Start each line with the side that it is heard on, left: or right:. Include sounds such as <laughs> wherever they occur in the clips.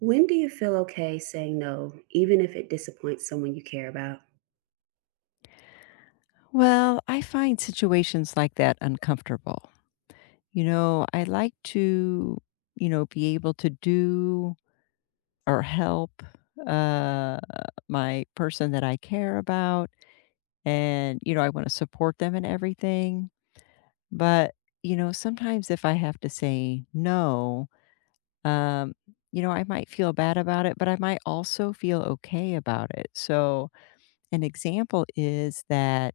right: When do you feel okay saying no, even if it disappoints someone you care about?
left: Well, I find situations like that uncomfortable. You know, I like to, be able to do or help uh my person that I care about, and you know, I want to support them and everything, but you know, sometimes if I have to say no, um you know, I might feel bad about it, but I might also feel okay about it. So, an example is that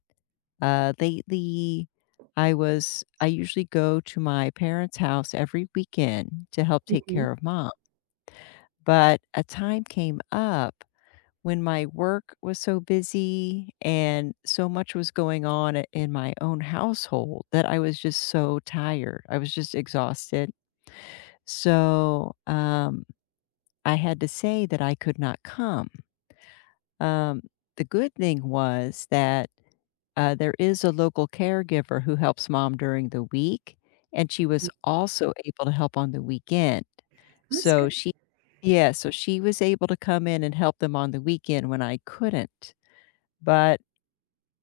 left: Lately, I usually go to my parents' house every weekend to help take
right: Mhm.
left: care of mom, but a time came up when my work was so busy and so much was going on in my own household that I was just so tired. I was just exhausted. So I had to say that I could not come. Um, the good thing was that there is a local caregiver who helps mom during the week, and she was
right: Mm,
left: also able to help on the weekend.
right: that's good.
left: So she Yeah, so she was able to come in and help them on the weekend when I couldn't. But,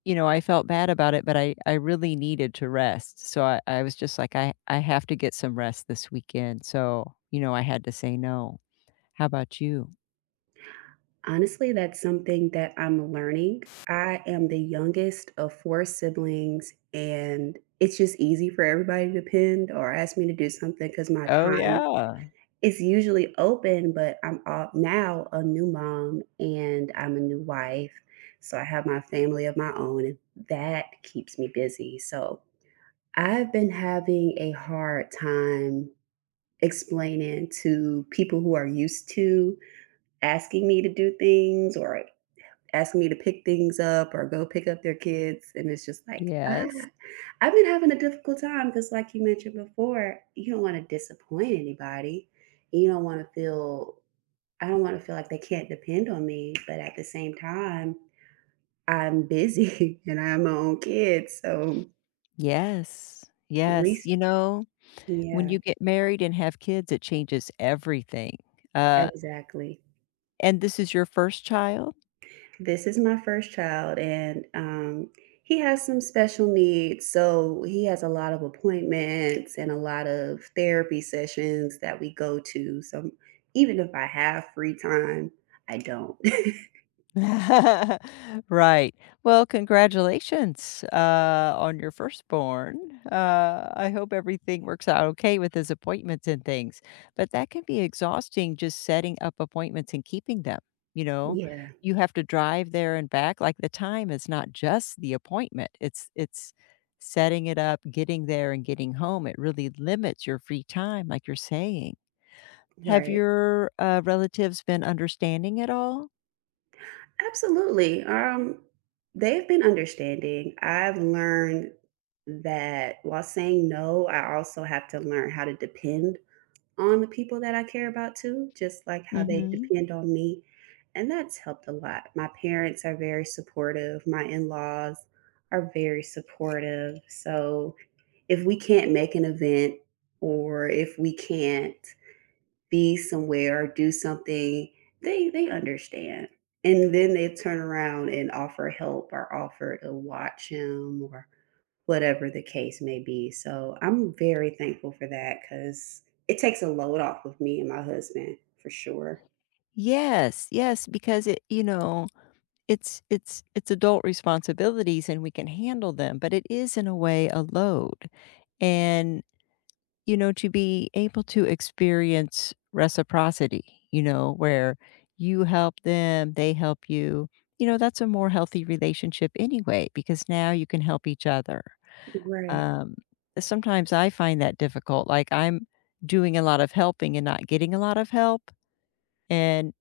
left: you know, I felt bad about it, but I really needed to rest. So I was just like, I have to get some rest this weekend. So, you know, I had to say no. How about you?
right: Honestly, that's something that I'm learning. I am the youngest of 4 siblings, and it's just easy for everybody to depend or ask me to do something because my
left: Oh
right: time
left: yeah.
right: is usually open. But I'm all, now a new mom and I'm a new wife. So I have my family of my own, and that keeps me busy. So I've been having a hard time explaining to people who are used to asking me to do things or asking me to pick things up or go pick up their kids. And it's just like, ah,
left: Yes.
right: I've been having a difficult time because, like you mentioned before, you don't want to disappoint anybody. You don't want to feel, I don't want to feel like they can't depend on me. But at the same time, I'm busy <laughs> and I have my own kids. So,
left: Yes. Yes.
right: re-
left: You know, when
right: yeah,
left: you get married and have kids, it changes everything. Uh,
right: exactly.
left: and this is your first child?
right: This is my first child, and he has some special needs. So he has a lot of appointments and a lot of therapy sessions that we go to. So even if I have free time, I don't. <laughs>
left: <laughs> Right. Well, congratulations, on your firstborn. I hope everything works out okay with his appointments and things, but that can be exhausting just setting up appointments and keeping them, you know?
right: Yeah,
left: You have to drive there and back, like, the time is not just the appointment, it's setting it up, getting there, and getting home. It really limits your free time, like you're saying. Have
right: right.
left: your, relatives been understanding at all?
right: Absolutely. They've been understanding. I've learned that while saying no, I also have to learn how to depend on the people that I care about too, just like how they
left: Mhm.
right: depend on me. And that's helped a lot. My parents are very supportive. My in laws are very supportive. So if we can't make an event or if we can't be somewhere or do something, they understand. And then they turn around and offer help or offer to watch him or whatever the case may be. So I'm very thankful for that because it takes a load off of me and my husband for sure.
left: Yes, yes, because it you know, it's adult responsibilities and we can handle them, but it is in a way a load. And, you know, to be able to experience reciprocity, you know, where you help them, they help you, you know, that's a more healthy relationship anyway, because now you can help each other.
right: Right.
left: Um, sometimes I find that difficult. Like I'm doing a lot of helping and not getting a lot of help. And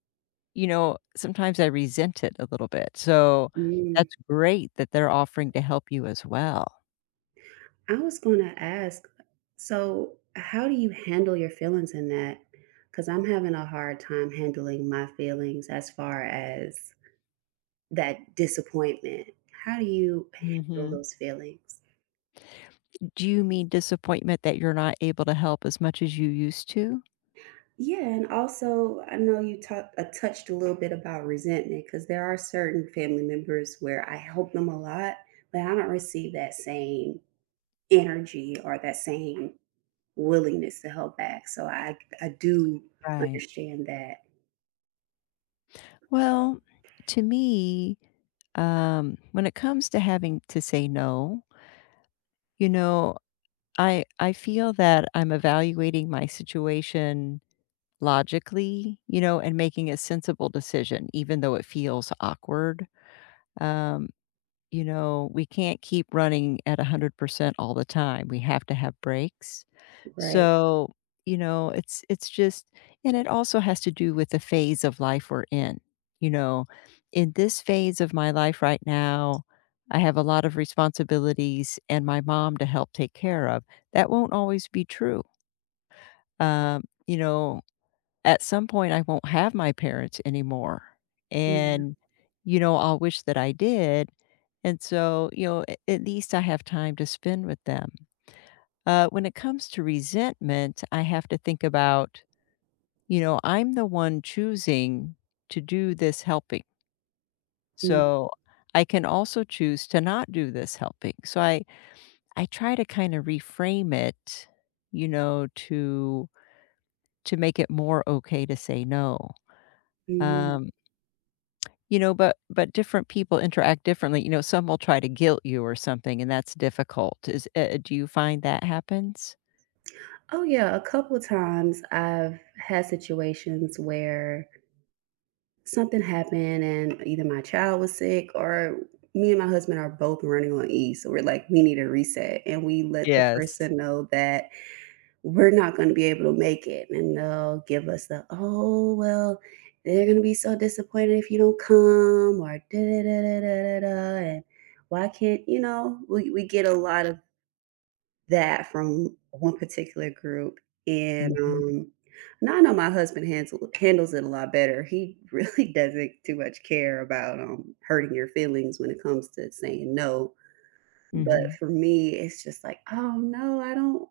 left: you know, sometimes I resent it a little bit, so
right: Mm.
left: that's great that they're offering to help you as well.
right: I was going to ask, so how do you handle your feelings in that? Because I'm having a hard time handling my feelings as far as that disappointment. How do you handle
left: Mhm.
right: those feelings?
left: Do you mean disappointment that you're not able to help as much as you used to?
right: Yeah, and also I know you talked touched a little bit about resentment because there are certain family members where I help them a lot, but I don't receive that same energy or that same willingness to help back. So I do
left: Right.
right: understand that,
left: Well, to me, when it comes to having to say no, you know, I feel that I'm evaluating my situation logically, you know, and making a sensible decision, even though it feels awkward. Um, you know, we can't keep running at 100% all the time. We have to have breaks.
right: right?
left: So, you know, it's just and it also has to do with the phase of life we're in. You know, in this phase of my life right now, I have a lot of responsibilities and my mom to help take care of. That won't always be true. You know, at some point I won't have my parents anymore.
right: Yeah.
left: And, you know, I'll wish that I did. And so, you know, at least I have time to spend with them. When it comes to resentment, I have to think about, you know, I'm the one choosing to do this helping. So I can also choose to not do this helping. I try to kind of reframe it, you know, to make it more okay to say no.
right: Mhm.
left: Um, you know, but different people interact differently. You know, some will try to guilt you or something, and that's difficult. Is do you find that happens?
right: Oh yeah, a couple times I've had situations where something happened and either my child was sick or me and my husband are both running on E. So we're like, we need a reset. And we let the
left: Yes.
right: person know that we're not going to be able to make it. And they'll give us the, oh, well, they're going to be so disappointed if you don't come or da da da da da da da." And why can't, you know, we get a lot of that from one particular group, and,
left: hmm
right: now I know my husband handles it a lot better. He really <laughs> doesn't too much care about, hurting your feelings when it comes to saying no, but
left: hmm
right: for me, it's just like, "Oh, no,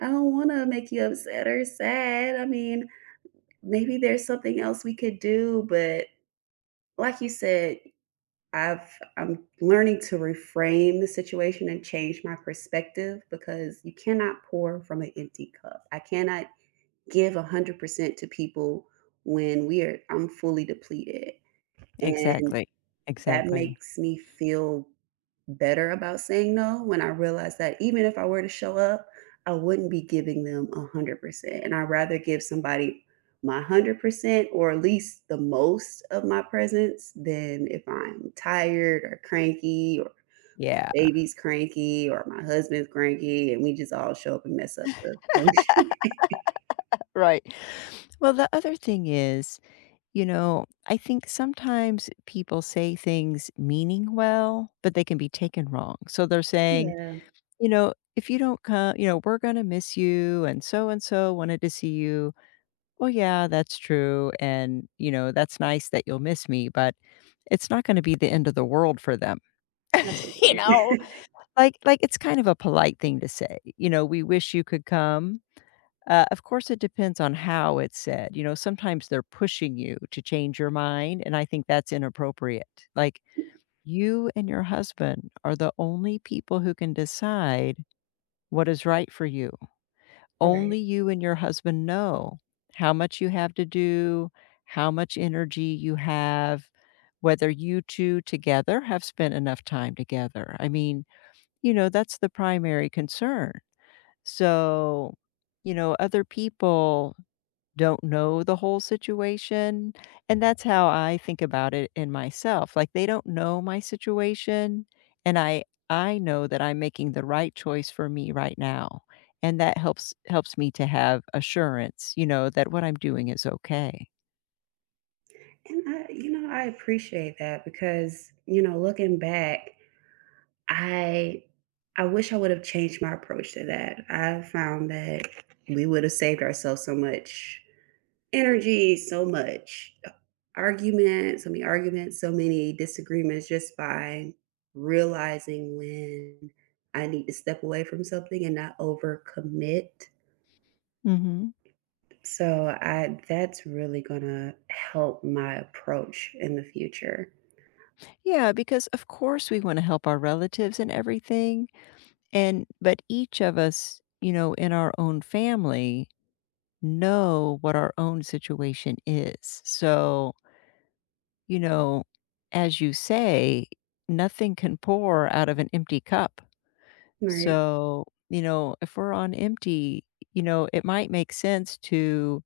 right: I don't wanna make you upset or sad, I mean, maybe there's something else we could do," but like you said I've I'm learning to reframe the situation and change my perspective because you cannot pour from an empty cup. I cannot give 100% to people when we are I'm fully depleted and
left: Exactly,
right: that
left: exactly.
right: makes me feel better about saying no when I realized that even if I were to show up, I wouldn't be giving them 100%. And I'd rather give somebody my 100% or at least the most of my presence than if I'm tired or cranky or
left: Yeah,
right: baby's cranky or my husband's cranky and we just all show up and mess up the function. <laughs>
left: right. Well, the other thing is, you know, I think sometimes people say things meaning well, but they can be taken wrong. So they're saying,
right: Yeah,
left: you know, if you don't come, you know, we're going to miss you and so wanted to see you. Well, yeah, that's true and, you know, that's nice that you'll miss me, but it's not going to be the end of the world for them. <laughs> You
right: absolutely.
left: know,
right: <laughs>
left: like it's kind of a polite thing to say. You know, we wish you could come. Of course, it depends on how it's said. You know, sometimes they're pushing you to change your mind, and I think that's inappropriate. Like, you and your husband are the only people who can decide what is right for you.
right: Right.
left: Only you and your husband know how much you have to do, how much energy you have, whether you two together have spent enough time together. I mean, you know, that's the primary concern. So, you know, other people don't know the whole situation, and that's how I think about it in myself, like, they don't know my situation, and I know that I'm making the right choice for me right now, and that helps me to have assurance, you know, that what I'm doing is okay.
right: And I appreciate that because, looking back, I I wish I would have changed my approach to that. I found that we would have saved ourselves so much energy, so much argument, so many arguments, so many disagreements just by realizing when I need to step away from something and not overcommit.
left: Mhm.
right: So I that's really gonna help my approach in the future.
left: Yeah, because of course we wanna help our relatives and everything, and but each of us, you know, in our own family know what our own situation is, so you know, as you say, nothing can pour out of an empty cup.
right: Right.
left: So, you know, if we're on empty, you know, it might make sense to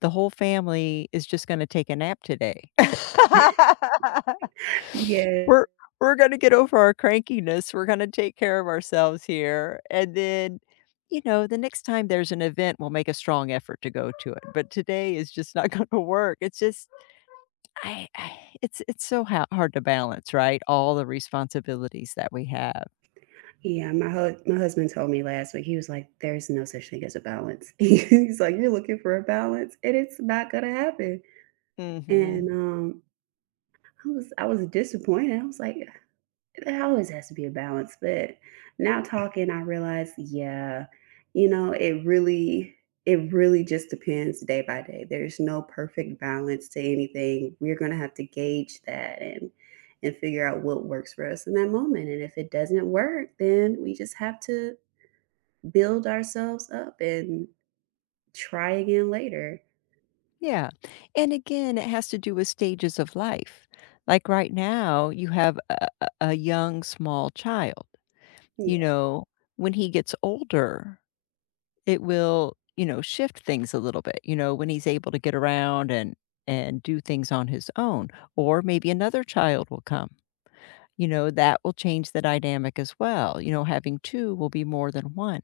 left: The whole family is just going to take a nap today. <laughs>
right: <laughs> Yeah.
left: we're we're going to get over our crankiness. We're going to take care of ourselves here. And then, you know, the next time there's an event, we'll make a strong effort to go to it. But today is just not <laughs> going to work. It's just I it's so ha hard to balance, right? All the responsibilities that we have.
right: Yeah, my husband told me last week, he was like, "There's no such thing as a balance." <laughs> He's like, "You're looking for a balance, and it's not gonna happen." And,
left: Mhm.
right: I was disappointed. I was like, "There always has to be a balance," but now talking, I realized, yeah, you know, it really it really just depends day by day. There's no perfect balance to anything. We're gonna have to gauge that and figure out what works for us in that moment, and if it doesn't work, then we just have to build ourselves up and try again later.
left: Yeah, and again, it has to do with stages of life. Like, right now, you have a young, small child, you
right: Yeah,
left: know? When he gets older, it will, you know, shift things a little bit, you know, when he's able to get around and do things on his own, or maybe another child will come, you know, that will change the dynamic as well. You know, having 2 will be more than 1.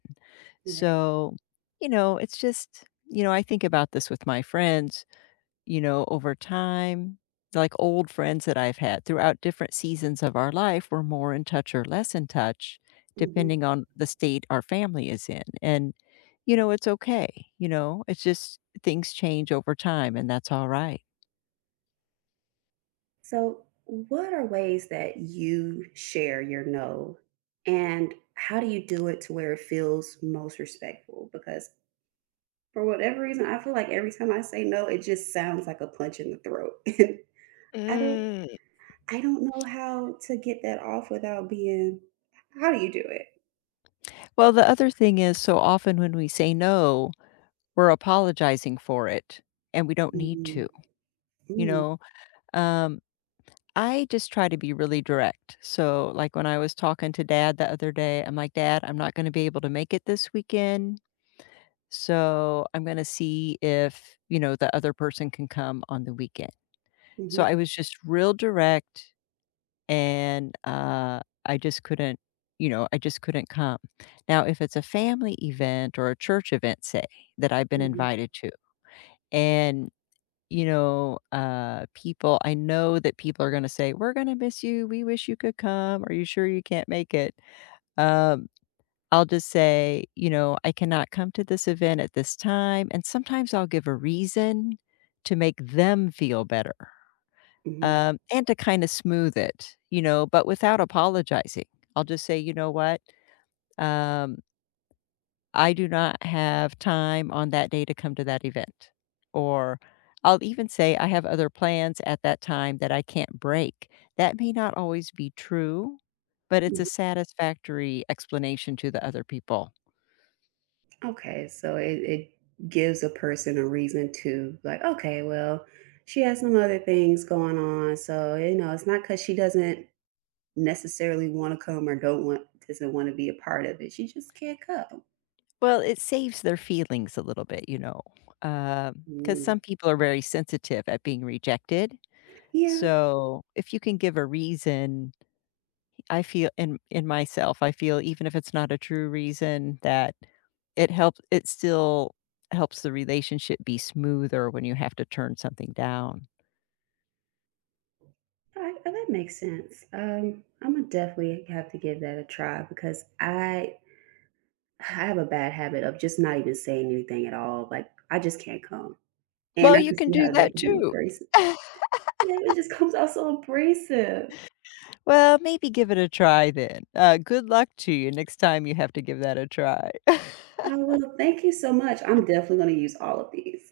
right: right.
left: So, you know, it's just you know, I think about this with my friends, you know, over time, like old friends that I've had throughout different seasons of our life, we're more in touch or less in touch
right: Mhm.
left: depending on the state our family is in, and, you know, it's okay, you know? It's just things change over time, and that's alright.
right: So, what are ways that you share your no, and how do you do it to where it feels most respectful? Because for whatever reason, I feel like every time I say no, it just sounds like a punch in the throat, <laughs> and I don't, I don't know how to get that off without being. How do you do it?
left: Well, the other thing is so often when we say no, we're apologizing for it, and we don't need
right: Mhm.
left: to, you
right: Mm.
left: know? Um, I just try to be really direct. So, like, when I was talking to dad the other day, I'm like, "Dad, I'm not gonna be able to make it this weekend. So I'm gonna see if, you know, the other person can come on the weekend. So I
right: Mhm.
left: was just real direct and, I just couldn't, you know, I just couldn't come. Now if it's a family event or a church event, say, that I've been
right: Mhm.
left: invited to, and, you know, people I know that people are gonna say, "We're gonna miss you. We wish you could come. Are you sure you can't make it?" Um I'll just say, you know, "I cannot come to this event at this time," and sometimes I'll give a reason to make them feel better,
right: Mhm.
left: and to kinda smooth it, you know, but without apologizing. I'll just say, "You know what? Um" I do not have time on that day to come to that event. Or I'll even say I have other plans at that time that I can't break. That may not always be true, but it's a
right: Mhm.
left: satisfactory explanation to the other people.
right: Okay, so it gives a person a reason to like, okay, well, she has some other things going on, so you know, it's not because she doesn't necessarily want to come or don't want doesn't want to be a part of it. She just can't come.
left: Well, it saves their feelings a little bit, you know, because
right: Mm,
left: some people are very sensitive at being rejected.
right: yeah,
left: So, if you can give a reason, I feel in myself, I feel even if it's not a true reason that it helps it still helps the relationship be smoother when you have to turn something down.
right: I- that makes sense. I'm gonna definitely have to give that a try because I have a bad habit of just not even saying anything at all. Like I just can't come, and
left: Well,
right: I
left: you
right: can
left: can
right: see
left: do
right: how that
left: that
right: could be
left: too.
right: abrasive.
left: <laughs>
right: Yeah, it just comes out so abrasive.
left: Well, maybe give it a try then. Good luck to you next time you have to give that a try.
right: I will. Thank you so much. I'm definitely gonna use all of these.